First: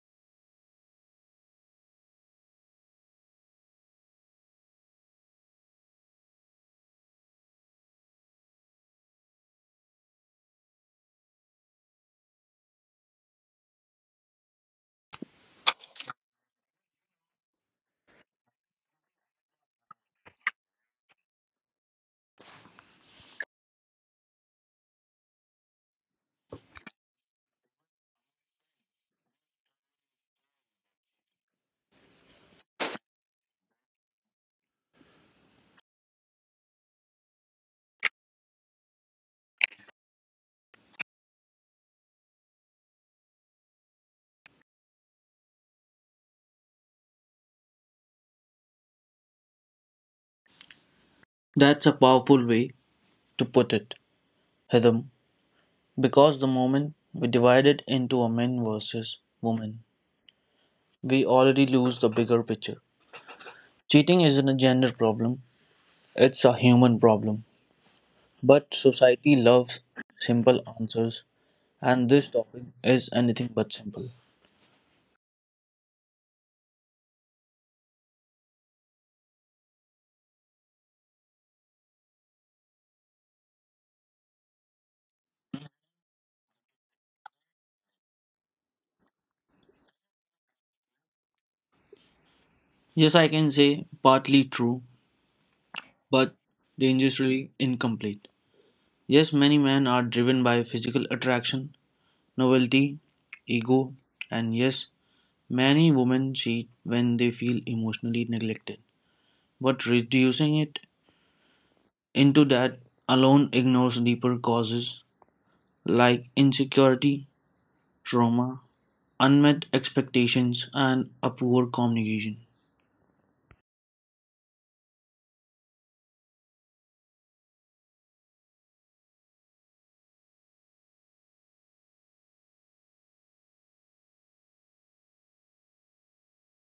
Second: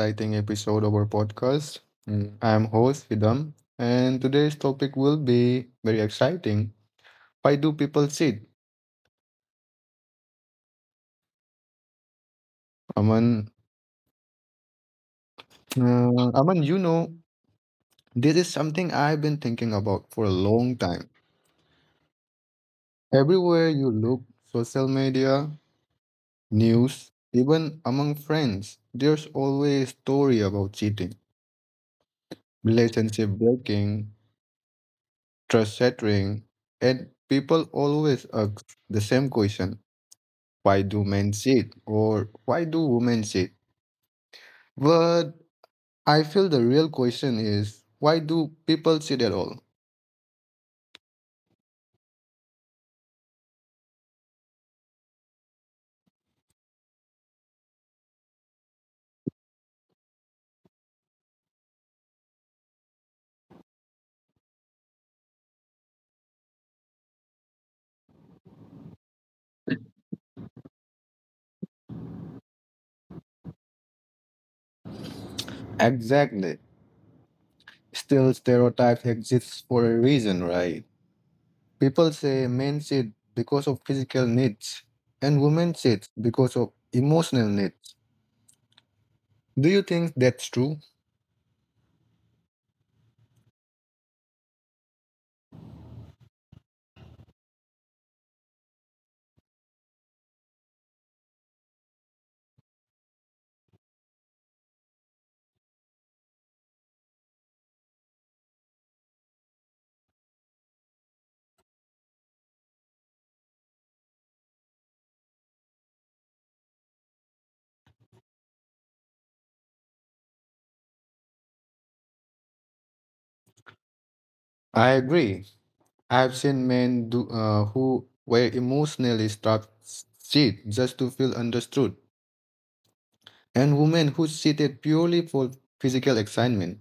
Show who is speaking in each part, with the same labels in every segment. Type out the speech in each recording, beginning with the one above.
Speaker 1: exciting episode of our podcast. I'm host Hidam, and today's topic will be very exciting. Why do people cheat? Aman, Aman, this is something I've been thinking about for a long time. Everywhere you look, social media, news, even among friends, there's always a story about cheating, relationship breaking, trust shattering, and people always ask the same question: why do men cheat or why do women cheat? But I feel the real question is why do people cheat at all?
Speaker 2: That's a powerful way to put it, Hitham, because the moment we divide it into a men versus women, we already lose the bigger picture. Cheating isn't a gender problem, it's a human problem. But society loves simple answers, and this topic is anything but simple.
Speaker 1: Exactly. Still, stereotypes exist for a reason, right? People say men cheat because of physical needs and women cheat because of emotional needs. Do you think that's true?
Speaker 2: Yes, I can say partly true, but dangerously incomplete. Yes, many men are driven by physical attraction, novelty, ego, and yes, many women cheat when they feel emotionally neglected, but reducing it into that alone ignores deeper causes like insecurity, trauma, unmet expectations, and a poor communication.
Speaker 1: I agree. I've seen men who were emotionally strapped sit just to feel understood, and women who cheated purely for physical excitement.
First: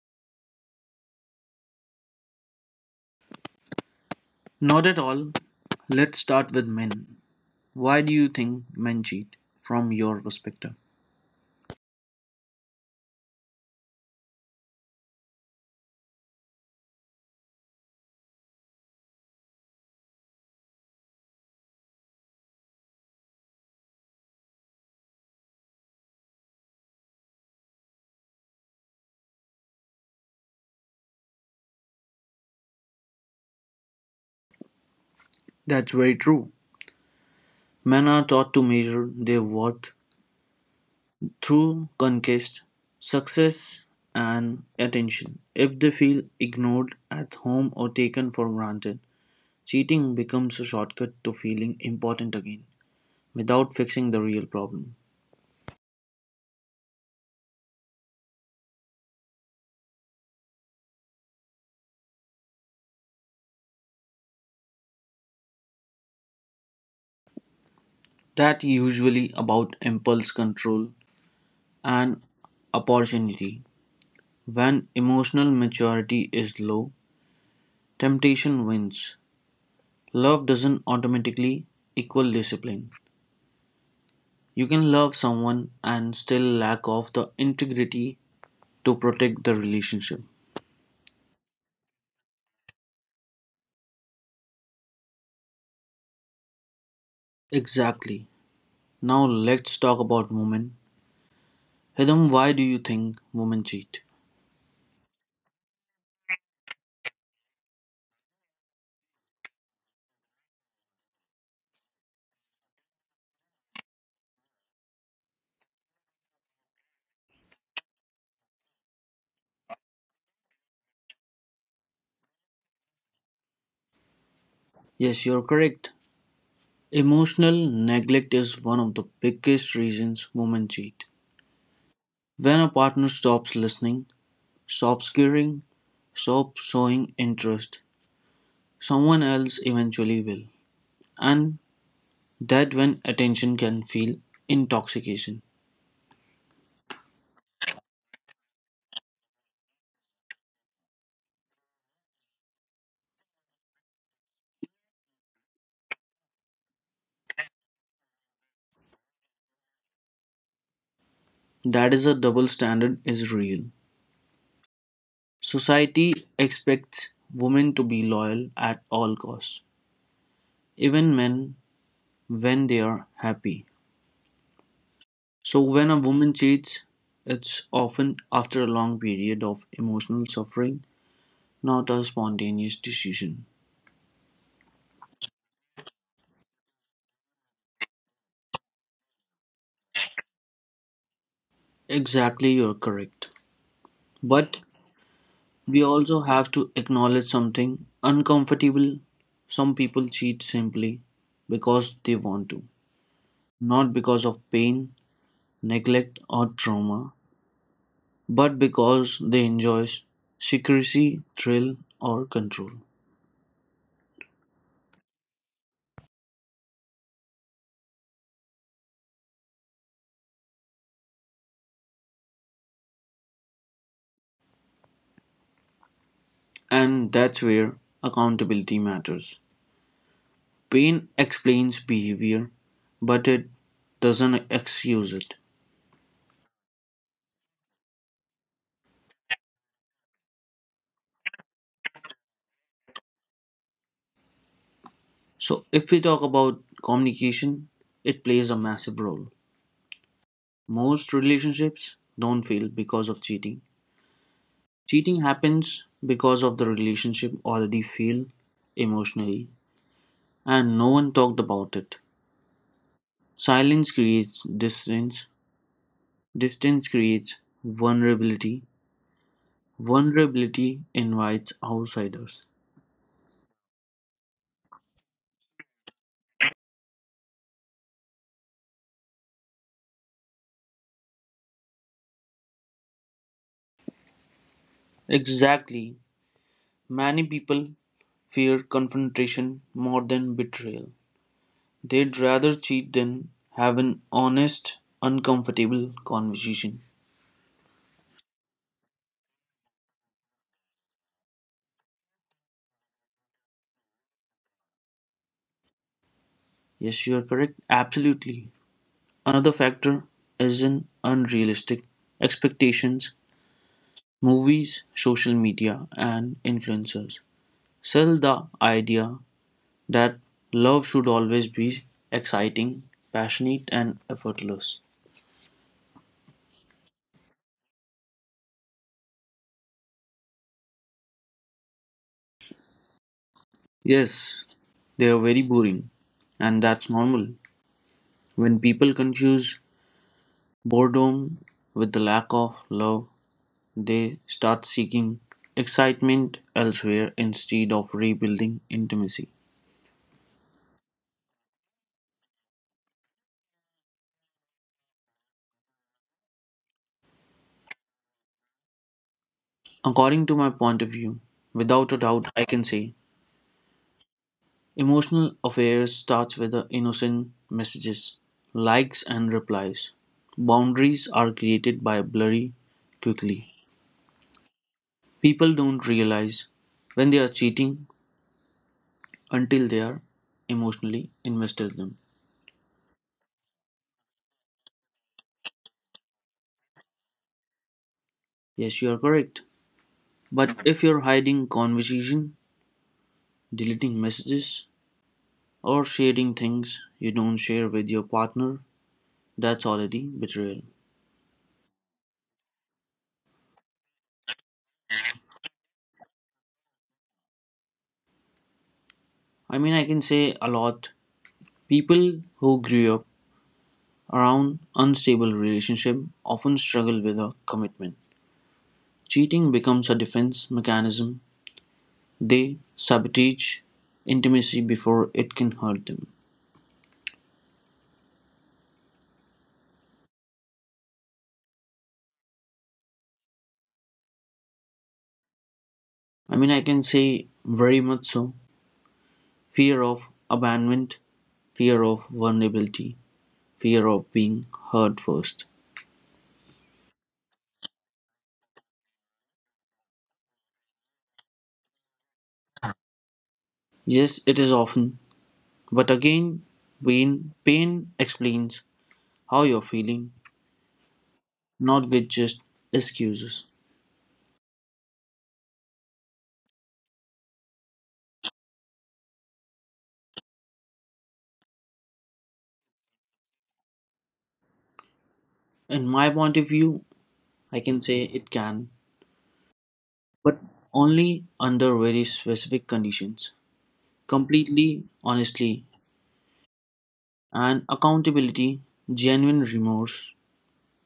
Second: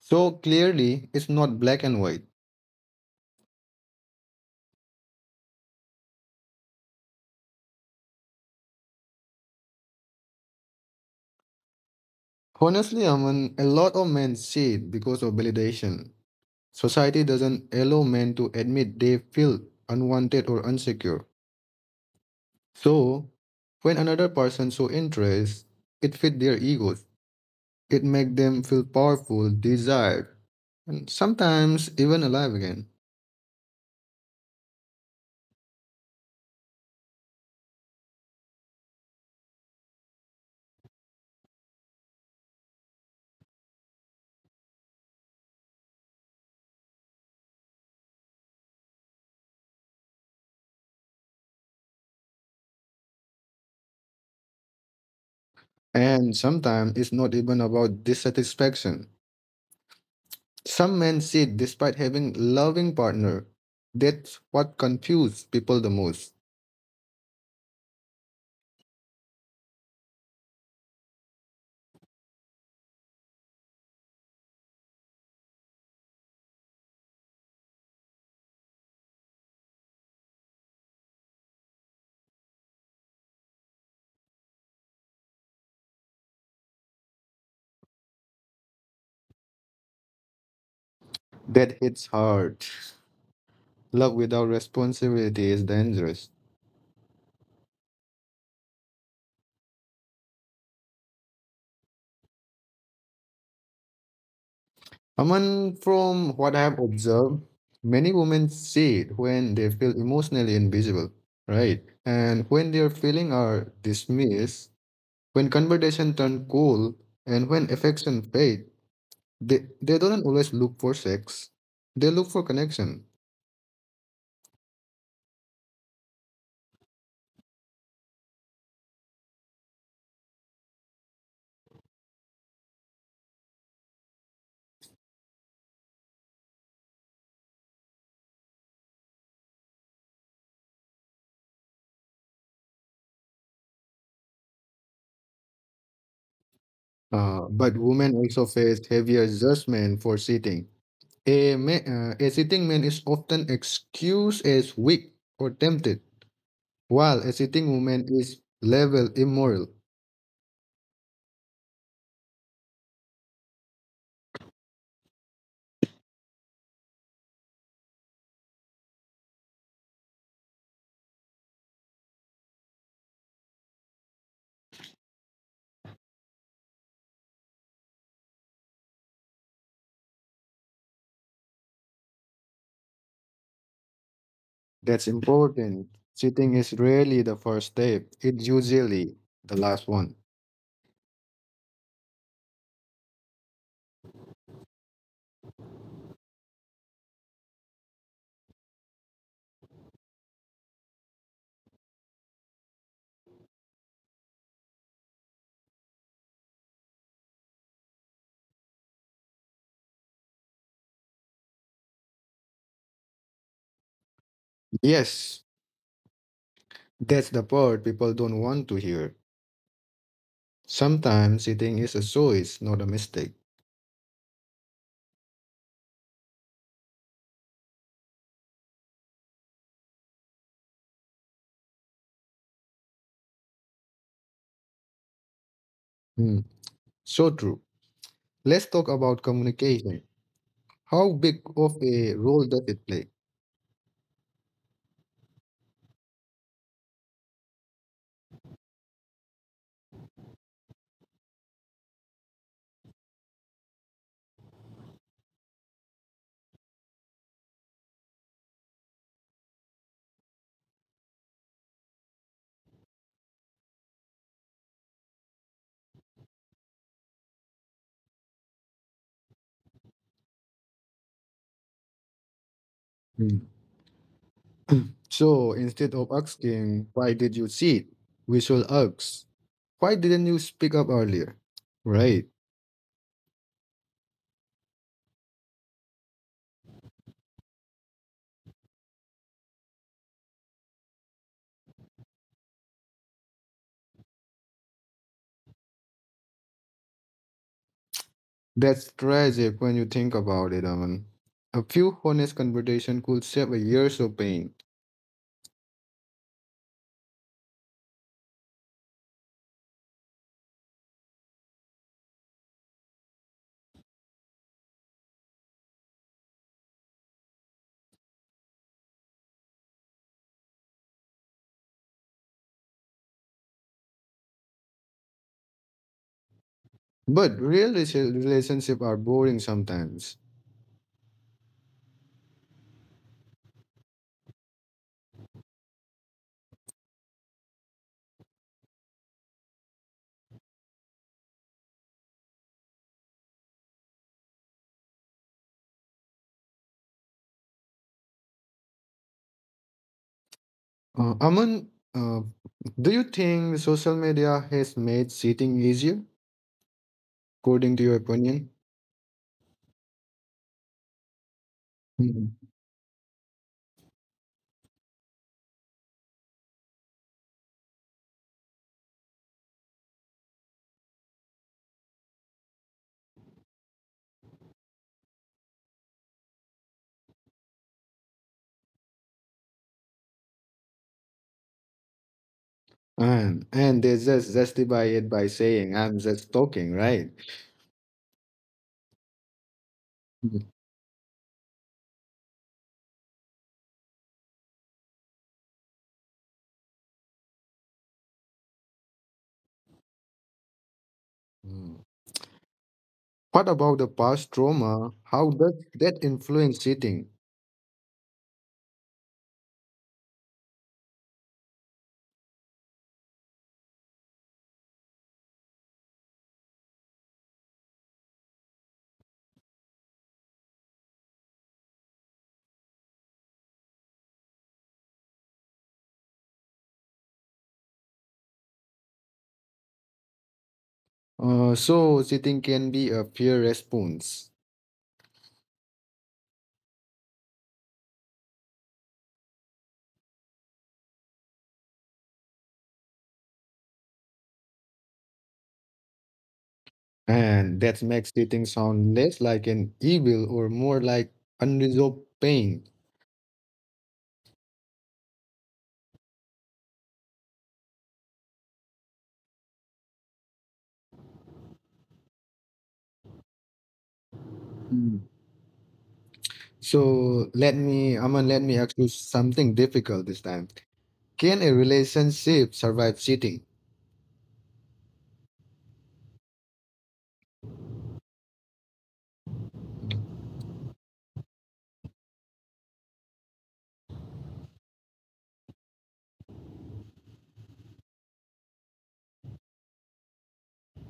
Speaker 1: So clearly, it's not black and white.
Speaker 2: Not at all. Let's start with men. Why do you think men cheat from your perspective?
Speaker 1: Honestly, Aman, a lot of men cheat because of validation. Society doesn't allow men to admit they feel unwanted or insecure. So, when another person shows interest, it fits their egos. It make them feel powerful, desired, and sometimes even alive again.
Speaker 2: That's very true. Men are taught to measure their worth through conquest, success, and attention. If they feel ignored at home or taken for granted, cheating becomes a shortcut to feeling important again without fixing the real problem.
Speaker 1: And sometimes it's not even about dissatisfaction. Some men cheat despite having loving partner. That's what confuses people the most.
Speaker 2: That usually about impulse control and opportunity. When emotional maturity is low, temptation wins. Love doesn't automatically equal discipline. You can love someone and still lack of the integrity to protect the relationship.
Speaker 1: That hits hard. Love without responsibility is dangerous.
Speaker 2: Exactly. Now let's talk about women. Hidam, why do you think women cheat?
Speaker 1: Aman, from what I have observed, many women cheat when they feel emotionally invisible, right? And when their feelings are dismissed, when conversation turn cold and when affection fade, they don't always look for sex. They look for connection.
Speaker 2: Yes, you're correct. Emotional neglect is one of the biggest reasons women cheat. When a partner stops listening, stops caring, stops showing interest, someone else eventually will. And that when attention can feel intoxication.
Speaker 1: But women also face heavier judgment for sitting. A sitting man is often excused as weak or tempted, while a sitting woman is labeled immoral.
Speaker 2: That is a double standard is real. Society expects women to be loyal at all costs, even men when they are happy. So when a woman cheats, it's often after a long period of emotional suffering, not a spontaneous decision.
Speaker 1: That's important. Sitting is rarely the first step, it's usually the last one.
Speaker 2: Exactly, you're correct. But we also have to acknowledge something uncomfortable. Some people cheat simply because they want to, not because of pain, neglect, or trauma, but because they enjoy secrecy, thrill, or control.
Speaker 1: Yes, that's the part people don't want to hear. Sometimes eating is a choice, not a mistake.
Speaker 2: And that's where accountability matters. Pain explains behavior, but it doesn't excuse it.
Speaker 1: Hmm. So true. Let's talk about communication. How big of a role does it play?
Speaker 2: So, if we talk about communication, it plays a massive role. Most relationships don't fail because of cheating. Cheating happens because of the relationship already failed emotionally and no one talked about it. Silence creates distance. Distance creates vulnerability. Vulnerability invites outsiders.
Speaker 1: Hmm. So instead of asking, why did you cheat? We should ask, why didn't you speak up earlier? Right.
Speaker 2: Exactly. Many people fear confrontation more than betrayal. They'd rather cheat than have an honest, uncomfortable conversation.
Speaker 1: That's tragic when you think about it, Aman. A few honest conversation could save a years of pain.
Speaker 2: Yes, you are correct. Absolutely. Another factor is an unrealistic expectations. Movies, social media, and influencers sell the idea that love should always be exciting, passionate, and effortless.
Speaker 1: But real relationships are boring sometimes.
Speaker 2: Yes, they are very boring, and that's normal. When people confuse boredom with the lack of love, they start seeking excitement elsewhere instead of rebuilding intimacy.
Speaker 1: Aman, do you think social media has made cheating easier, according to your opinion?
Speaker 2: According to my point of view, without a doubt,
Speaker 1: Mhm.
Speaker 2: I can say emotional affairs starts with the innocent messages, likes and replies. Boundaries are created by blurry quickly. People don't realize when they are cheating until they are emotionally invested in them.
Speaker 1: And they just justify it by saying, "I'm just talking," right?
Speaker 2: Yes, you are correct.
Speaker 1: Mhm.
Speaker 2: But if you're hiding conversation, deleting messages, or sharing things you don't share with your partner, that's already betrayal.
Speaker 1: Mm. What about the past trauma? How does that influence cheating?
Speaker 2: I can say a lot. People who grew up around unstable relationship, often struggle with a commitment. Cheating becomes a defense mechanism. They sabotage intimacy before it can hurt them.
Speaker 1: So cheating can be a fear response,
Speaker 2: I can say very much so. Fear of abandonment, fear of vulnerability, fear of being hurt first.
Speaker 1: and that makes cheating sound less like an evil or more like unresolved pain.
Speaker 2: Yes, it is often, but again, pain explains how you're feeling, not with just excuses.
Speaker 1: So let me, ask you something difficult this time. Can a relationship survive cheating?
Speaker 2: In my point of view, I can say it can, but only under very specific conditions: completely honestly, and accountability, genuine remorse,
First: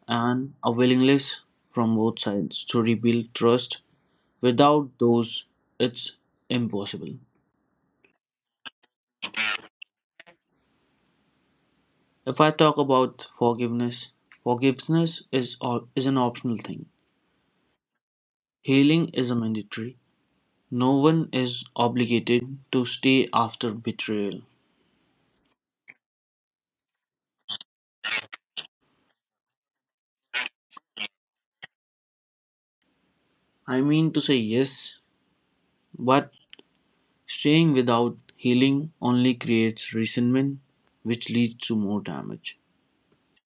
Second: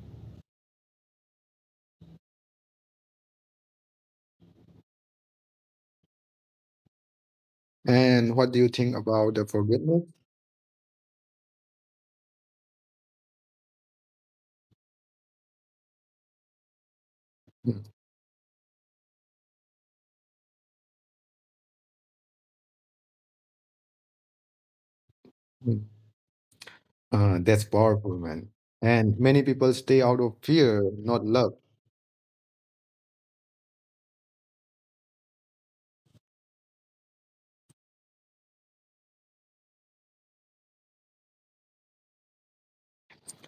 Speaker 2: and a willingness from both sides to rebuild trust. Without those, it's impossible.
Speaker 1: And what do you think about the forgiveness?
Speaker 2: If I talk about forgiveness, is an optional thing.
Speaker 1: Mm.
Speaker 2: Healing is a mandatory. No one is obligated to stay after betrayal.
Speaker 1: Mm. That's powerful, man. And many people stay out of fear, not love.
Speaker 2: I mean to say Yes, but staying without healing only creates resentment, which leads to more damage.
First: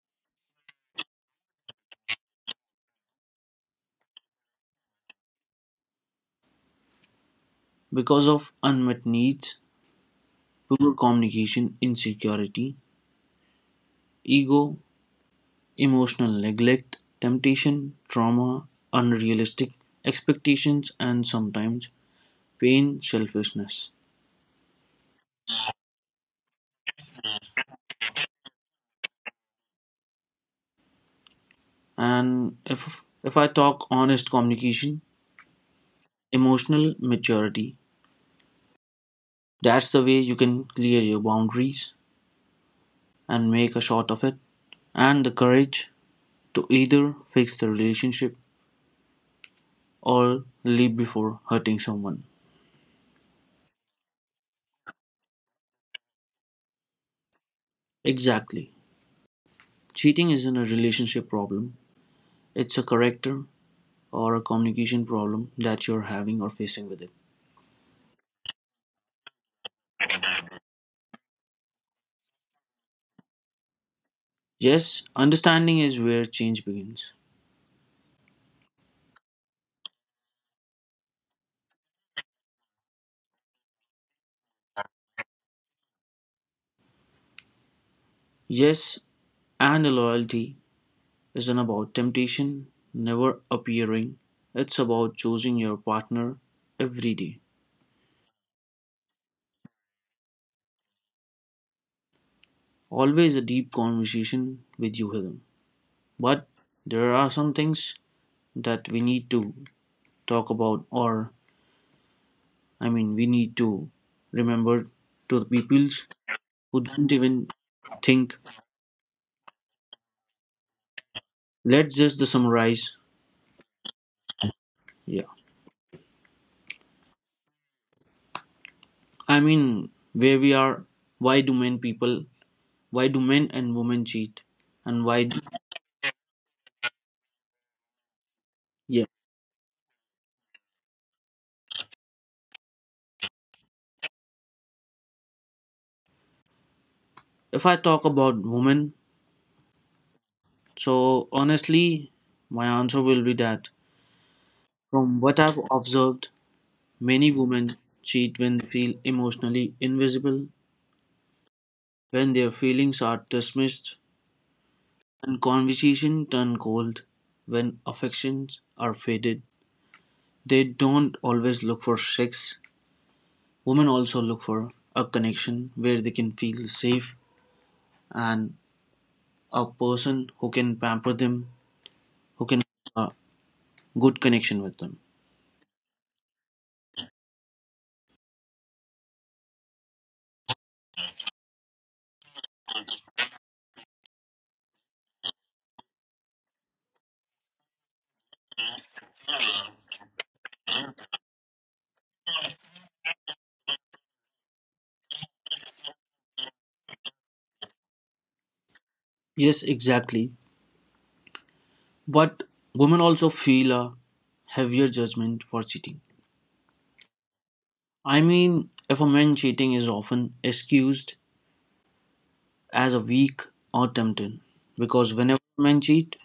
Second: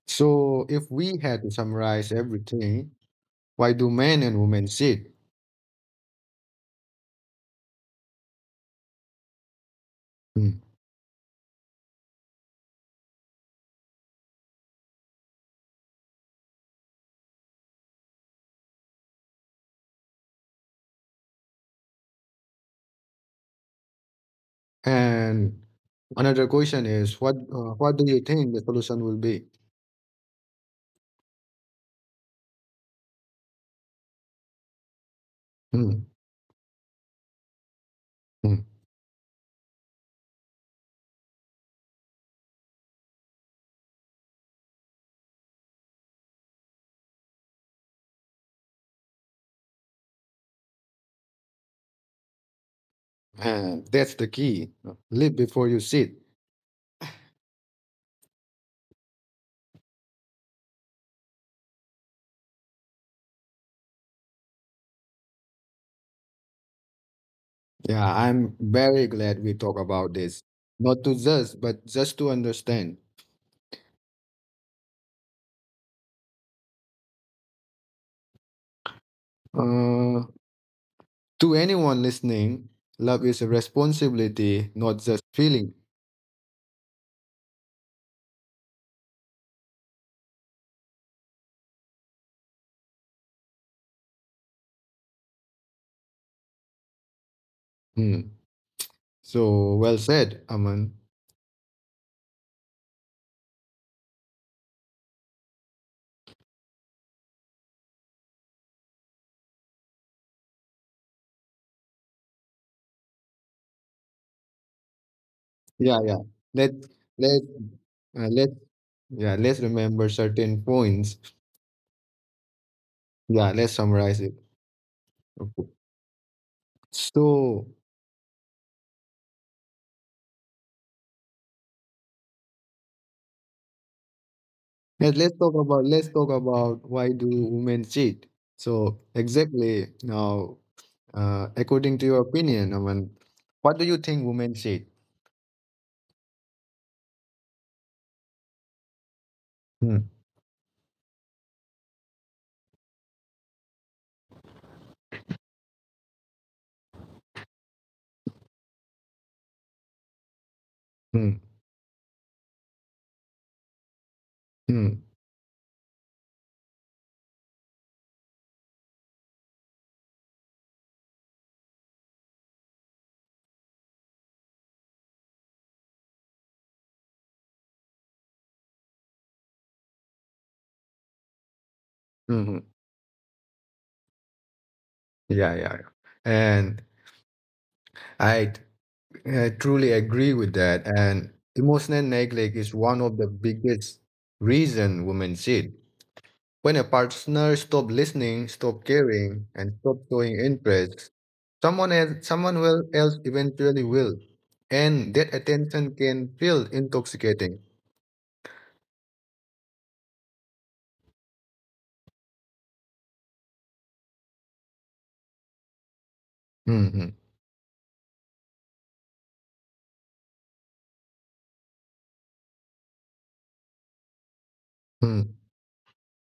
Speaker 1: So if we had to summarize everything, why do men and women cheat?
Speaker 2: Because of unmet needs,
Speaker 1: Mm.
Speaker 2: poor communication, insecurity, ego, emotional neglect, temptation, trauma, unrealistic expectations, and sometimes pain, selfishness.
Speaker 1: And another question is, what do you think the solution will be?
Speaker 2: And if I talk honest communication,
Speaker 1: Mm.
Speaker 2: emotional maturity,
Speaker 1: Mm.
Speaker 2: that's the way you can clear your boundaries and make a shot of it. And the courage to either fix the relationship or leave before hurting someone.
Speaker 1: And that's the key. Live before you cheat.
Speaker 2: Exactly. Cheating isn't a relationship problem, it's a character or a communication problem that you're having or facing with it.
Speaker 1: Yeah, I'm very glad we talk about this. Not to just, but just to understand.
Speaker 2: Yes, understanding is where change begins.
Speaker 1: Uh, to anyone listening, love is a responsibility, not just feeling.
Speaker 2: Yes, and loyalty isn't about temptation never appearing, it's about choosing your partner every day.
Speaker 1: Hmm. So well said, Aman.
Speaker 2: Always a deep conversation with you, Hidden. But there are some things that we need to talk about, or we need to remember to the
Speaker 1: Yeah,
Speaker 2: peoples
Speaker 1: yeah. Let
Speaker 2: who don't
Speaker 1: let
Speaker 2: even think.
Speaker 1: let yeah. Let's remember certain points.
Speaker 2: Let's just the summarize.
Speaker 1: Yeah, let's summarize it.
Speaker 2: Yeah,
Speaker 1: Okay. So
Speaker 2: where we are, why do men people, why do men and women cheat, and
Speaker 1: yes, let's talk about why do women cheat. So
Speaker 2: yeah,
Speaker 1: exactly now, according to your opinion, what do you think women cheat?
Speaker 2: if I talk about women,
Speaker 1: Hmm.
Speaker 2: so honestly, my answer will be that from what I've observed, many women cheat when they feel emotionally invisible,
Speaker 1: Hmm.
Speaker 2: when their feelings are dismissed,
Speaker 1: Hmm.
Speaker 2: when conversation turn cold, when affections are faded, they don't always look for sex. Women also look for a connection where they can feel safe and a person who can pamper them, who can
Speaker 1: Hmm.
Speaker 2: have a good connection with them.
Speaker 1: Yeah, yeah, yeah. And I, I truly agree with that. And emotional neglect is one of the biggest reason women cheat. When a partner stop listening, stop caring, and stop showing interest, someone else, someone will else eventually will, and that attention can feel intoxicating.
Speaker 2: Yes, exactly. But women also feel a heavier judgment for cheating.
Speaker 1: Mm-hmm.
Speaker 2: I mean, if a man cheating is often excused as a weak or tempted, because whenever men cheat,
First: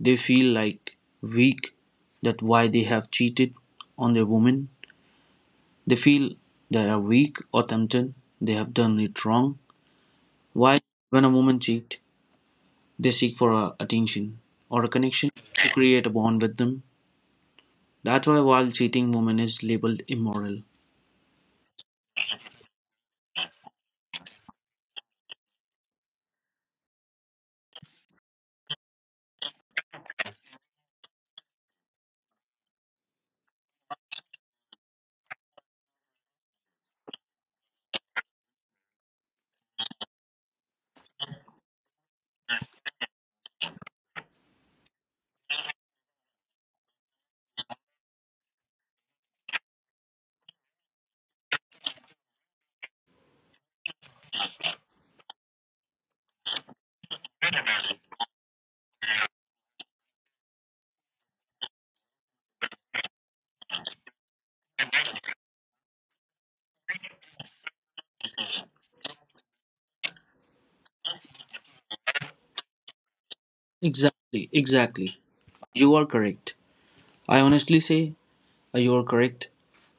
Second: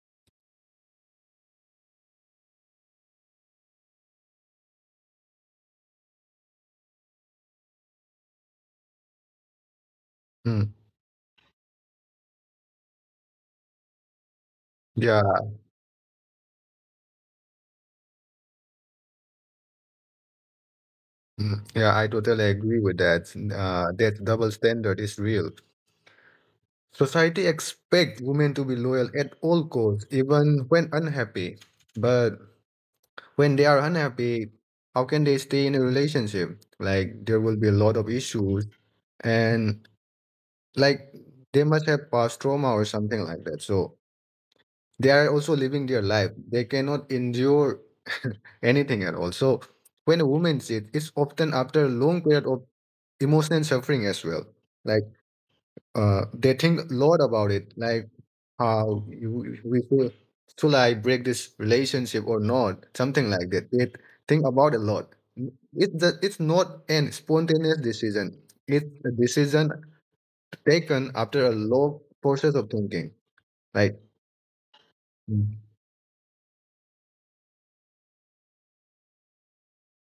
Speaker 2: they feel like weak, that why they have cheated on their woman. They feel they are weak or tempted, they have done it wrong.
Speaker 1: Mm-hmm.
Speaker 2: Why, when a woman cheat, they seek for a attention or a
Speaker 1: Yeah,
Speaker 2: connection to create a bond with them. That's why while cheating woman is labeled immoral.
Speaker 1: mm, yeah, I totally agree with that. That double standard is real. Society expects women to be loyal at all costs, even when unhappy. But when they are unhappy, how can they stay in a relationship? Like there will be a lot of issues, and like they must have past trauma or something like that. So they are also living their life. They cannot endure anything at all. So when a woman cheats, it's often after a long period of emotional suffering as well. Like they think a lot about it, like how we feel, should I break this relationship or not? Something like that. They think about a lot. It's not an spontaneous decision. It's a decision taken after a long process of thinking. Like,
Speaker 2: Exactly, exactly. You are correct. I honestly say you are correct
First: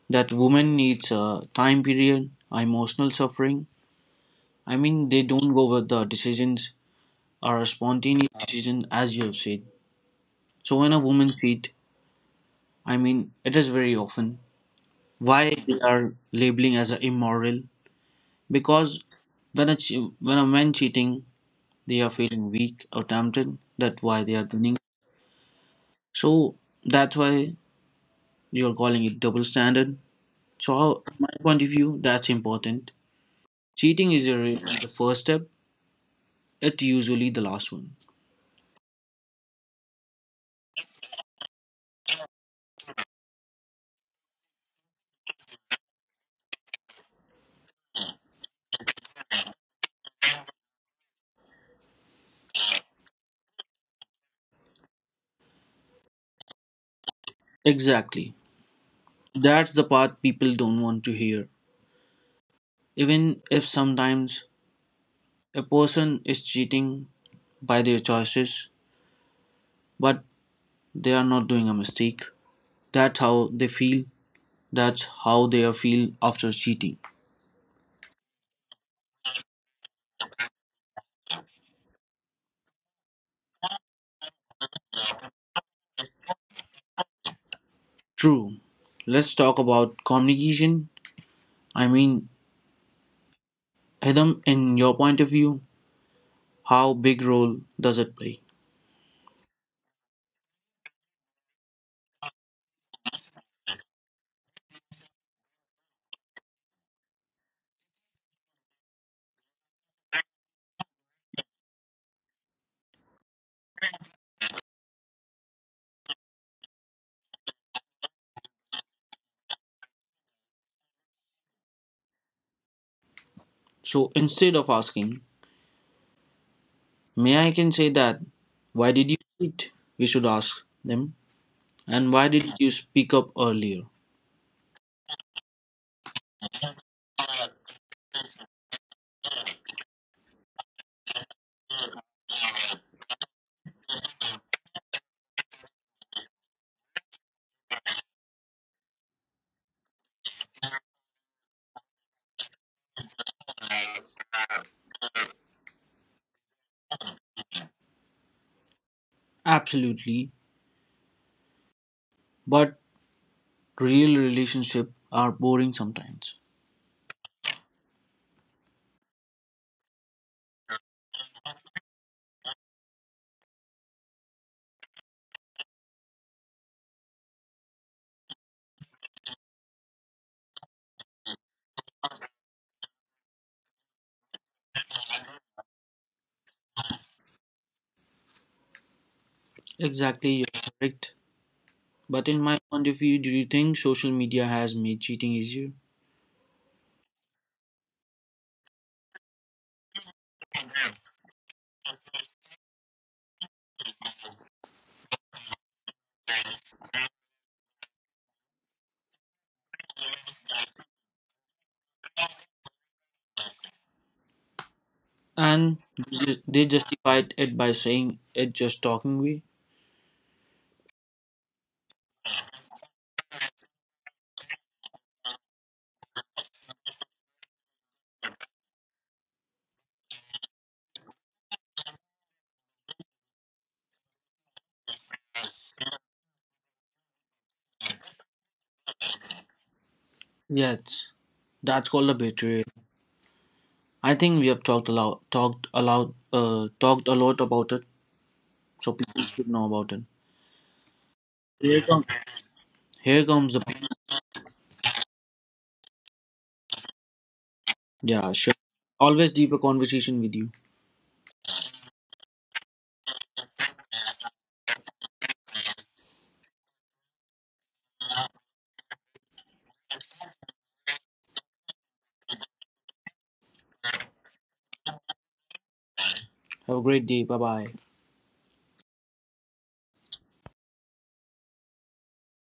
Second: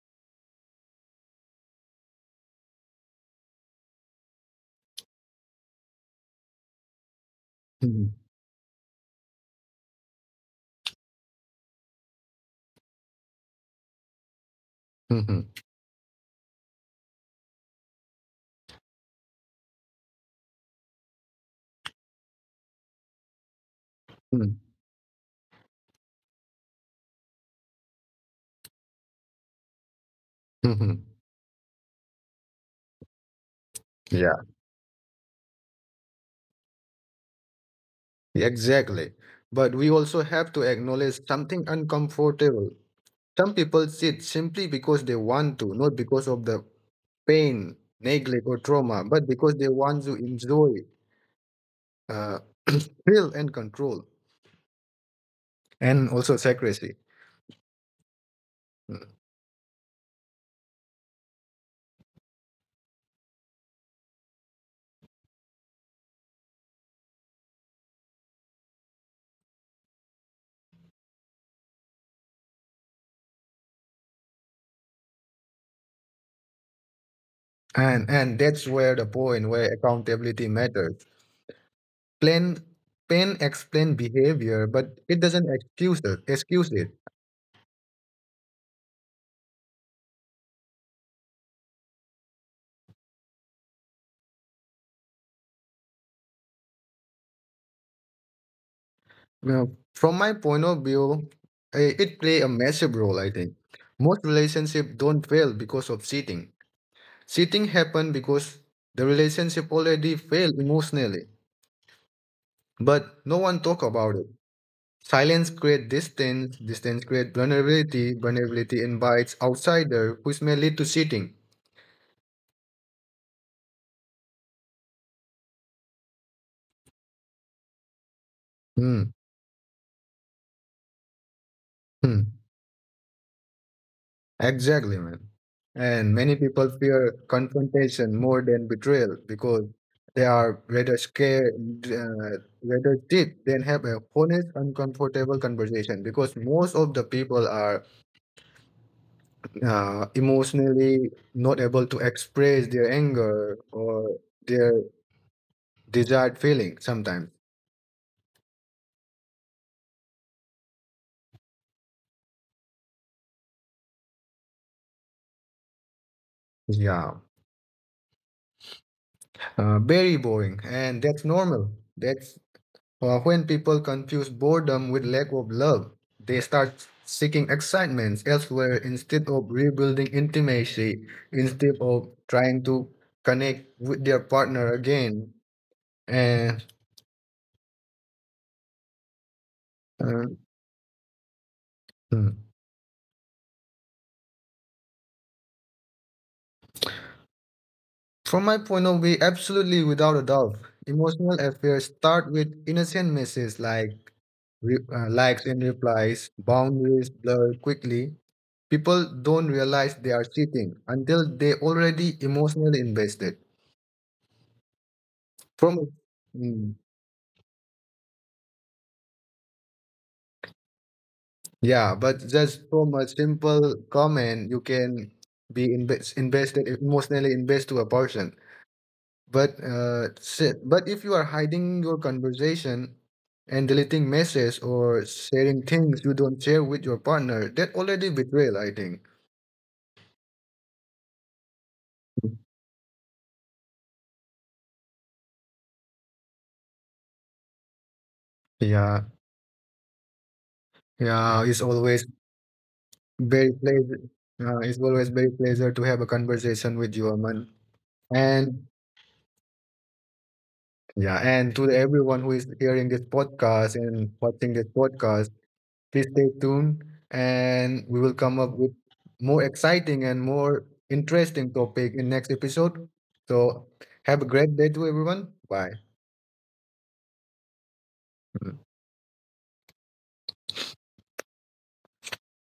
Speaker 2: that woman needs a time period, emotional suffering. They don't go with the decisions are a
Speaker 1: Mhm.
Speaker 2: spontaneous decision, as you have said. So when a woman cheat, it is very often why
Speaker 1: Mhm.
Speaker 2: they are labeling as a immoral because when a man cheating, they are feeling weak or tempted. That's why they are
Speaker 1: Mhm.
Speaker 2: doing. So that's why you are calling it double standard.
Speaker 1: Mhm.
Speaker 2: From my point of view, that's important. Cheating is
Speaker 1: Yeah,
Speaker 2: the first step. It's usually the last one.
Speaker 1: exactly. But we also have to acknowledge something uncomfortable. Some people sit simply because they want to, not because of the pain, neglect, or trauma, but because they want to enjoy uh, thrill and control, and also secrecy.
Speaker 2: Exactly.
Speaker 1: Mm.
Speaker 2: That's the part people don't want to hear. Even if sometimes a person is cheating by their choices, but they are not doing a mistake. That's how they feel. That's how they feel after cheating.
Speaker 1: And that's where the point where accountability matters. Plan, pain explain behavior, but it doesn't excuse it.
Speaker 2: True. Let's talk about communication. I mean, Hidam, in your point of view, how big role does it play?
Speaker 1: Now, from my point of view, it play a massive role, I think. Most relationships don't fail because of cheating. Cheating happen because the relationship already failed emotionally, but no one talk about it. Silence create distance, distance create vulnerability, vulnerability invites outsider, which may lead to cheating.
Speaker 2: So instead of asking, may I can say that, why did
Speaker 1: Hmm.
Speaker 2: you cheat? We should ask them, and why
Speaker 1: Hmm.
Speaker 2: did you speak up earlier?
Speaker 1: Exactly, man. And many people fear confrontation more than betrayal because they are rather scared, uh, rather deep than have a honest, uncomfortable conversation. Because most of the people are emotionally not able to express their anger or their desired feeling sometimes.
Speaker 2: Absolutely. But real relationships are boring sometimes.
Speaker 1: Yeah, very boring, and that's normal. That's when people confuse boredom with lack of love, they start seeking excitements elsewhere instead of rebuilding intimacy, instead of trying to connect with their partner again. And
Speaker 2: Exactly,
Speaker 1: uh,
Speaker 2: you're correct. But in my
Speaker 1: hmm.
Speaker 2: point of view, do you think social media has made cheating easier?
Speaker 1: From my point of view, absolutely without a doubt, emotional affairs start with innocent misses like likes and replies, boundaries blur quickly. People don't realize they are cheating until they already emotionally invested.
Speaker 2: And
Speaker 1: From
Speaker 2: they
Speaker 1: Mm,
Speaker 2: justified it by saying it just talking way.
Speaker 1: yeah, but just from a simple comment, you can be invest, invested emotionally invest to a person. But but if you are hiding your conversation and deleting messages or sharing things you don't share with your partner, that already betrayal, I think.
Speaker 2: Yes, that's called a betrayal. I think we have talked a lot about it, so
Speaker 1: Yeah,
Speaker 2: people should know about it.
Speaker 1: yeah, it's
Speaker 2: Here comes,
Speaker 1: always
Speaker 2: here comes
Speaker 1: very
Speaker 2: the
Speaker 1: pleasure. It's always very pleasure to have a conversation with you, Aman.
Speaker 2: yeah, sure.
Speaker 1: And
Speaker 2: Always deeper conversation with you.
Speaker 1: Yeah, and to everyone who is hearing this podcast and watching this podcast, please stay tuned and we will come up with more exciting and more interesting topic in next episode. So have a great day to everyone. Bye.
Speaker 2: Have a great day. Bye bye.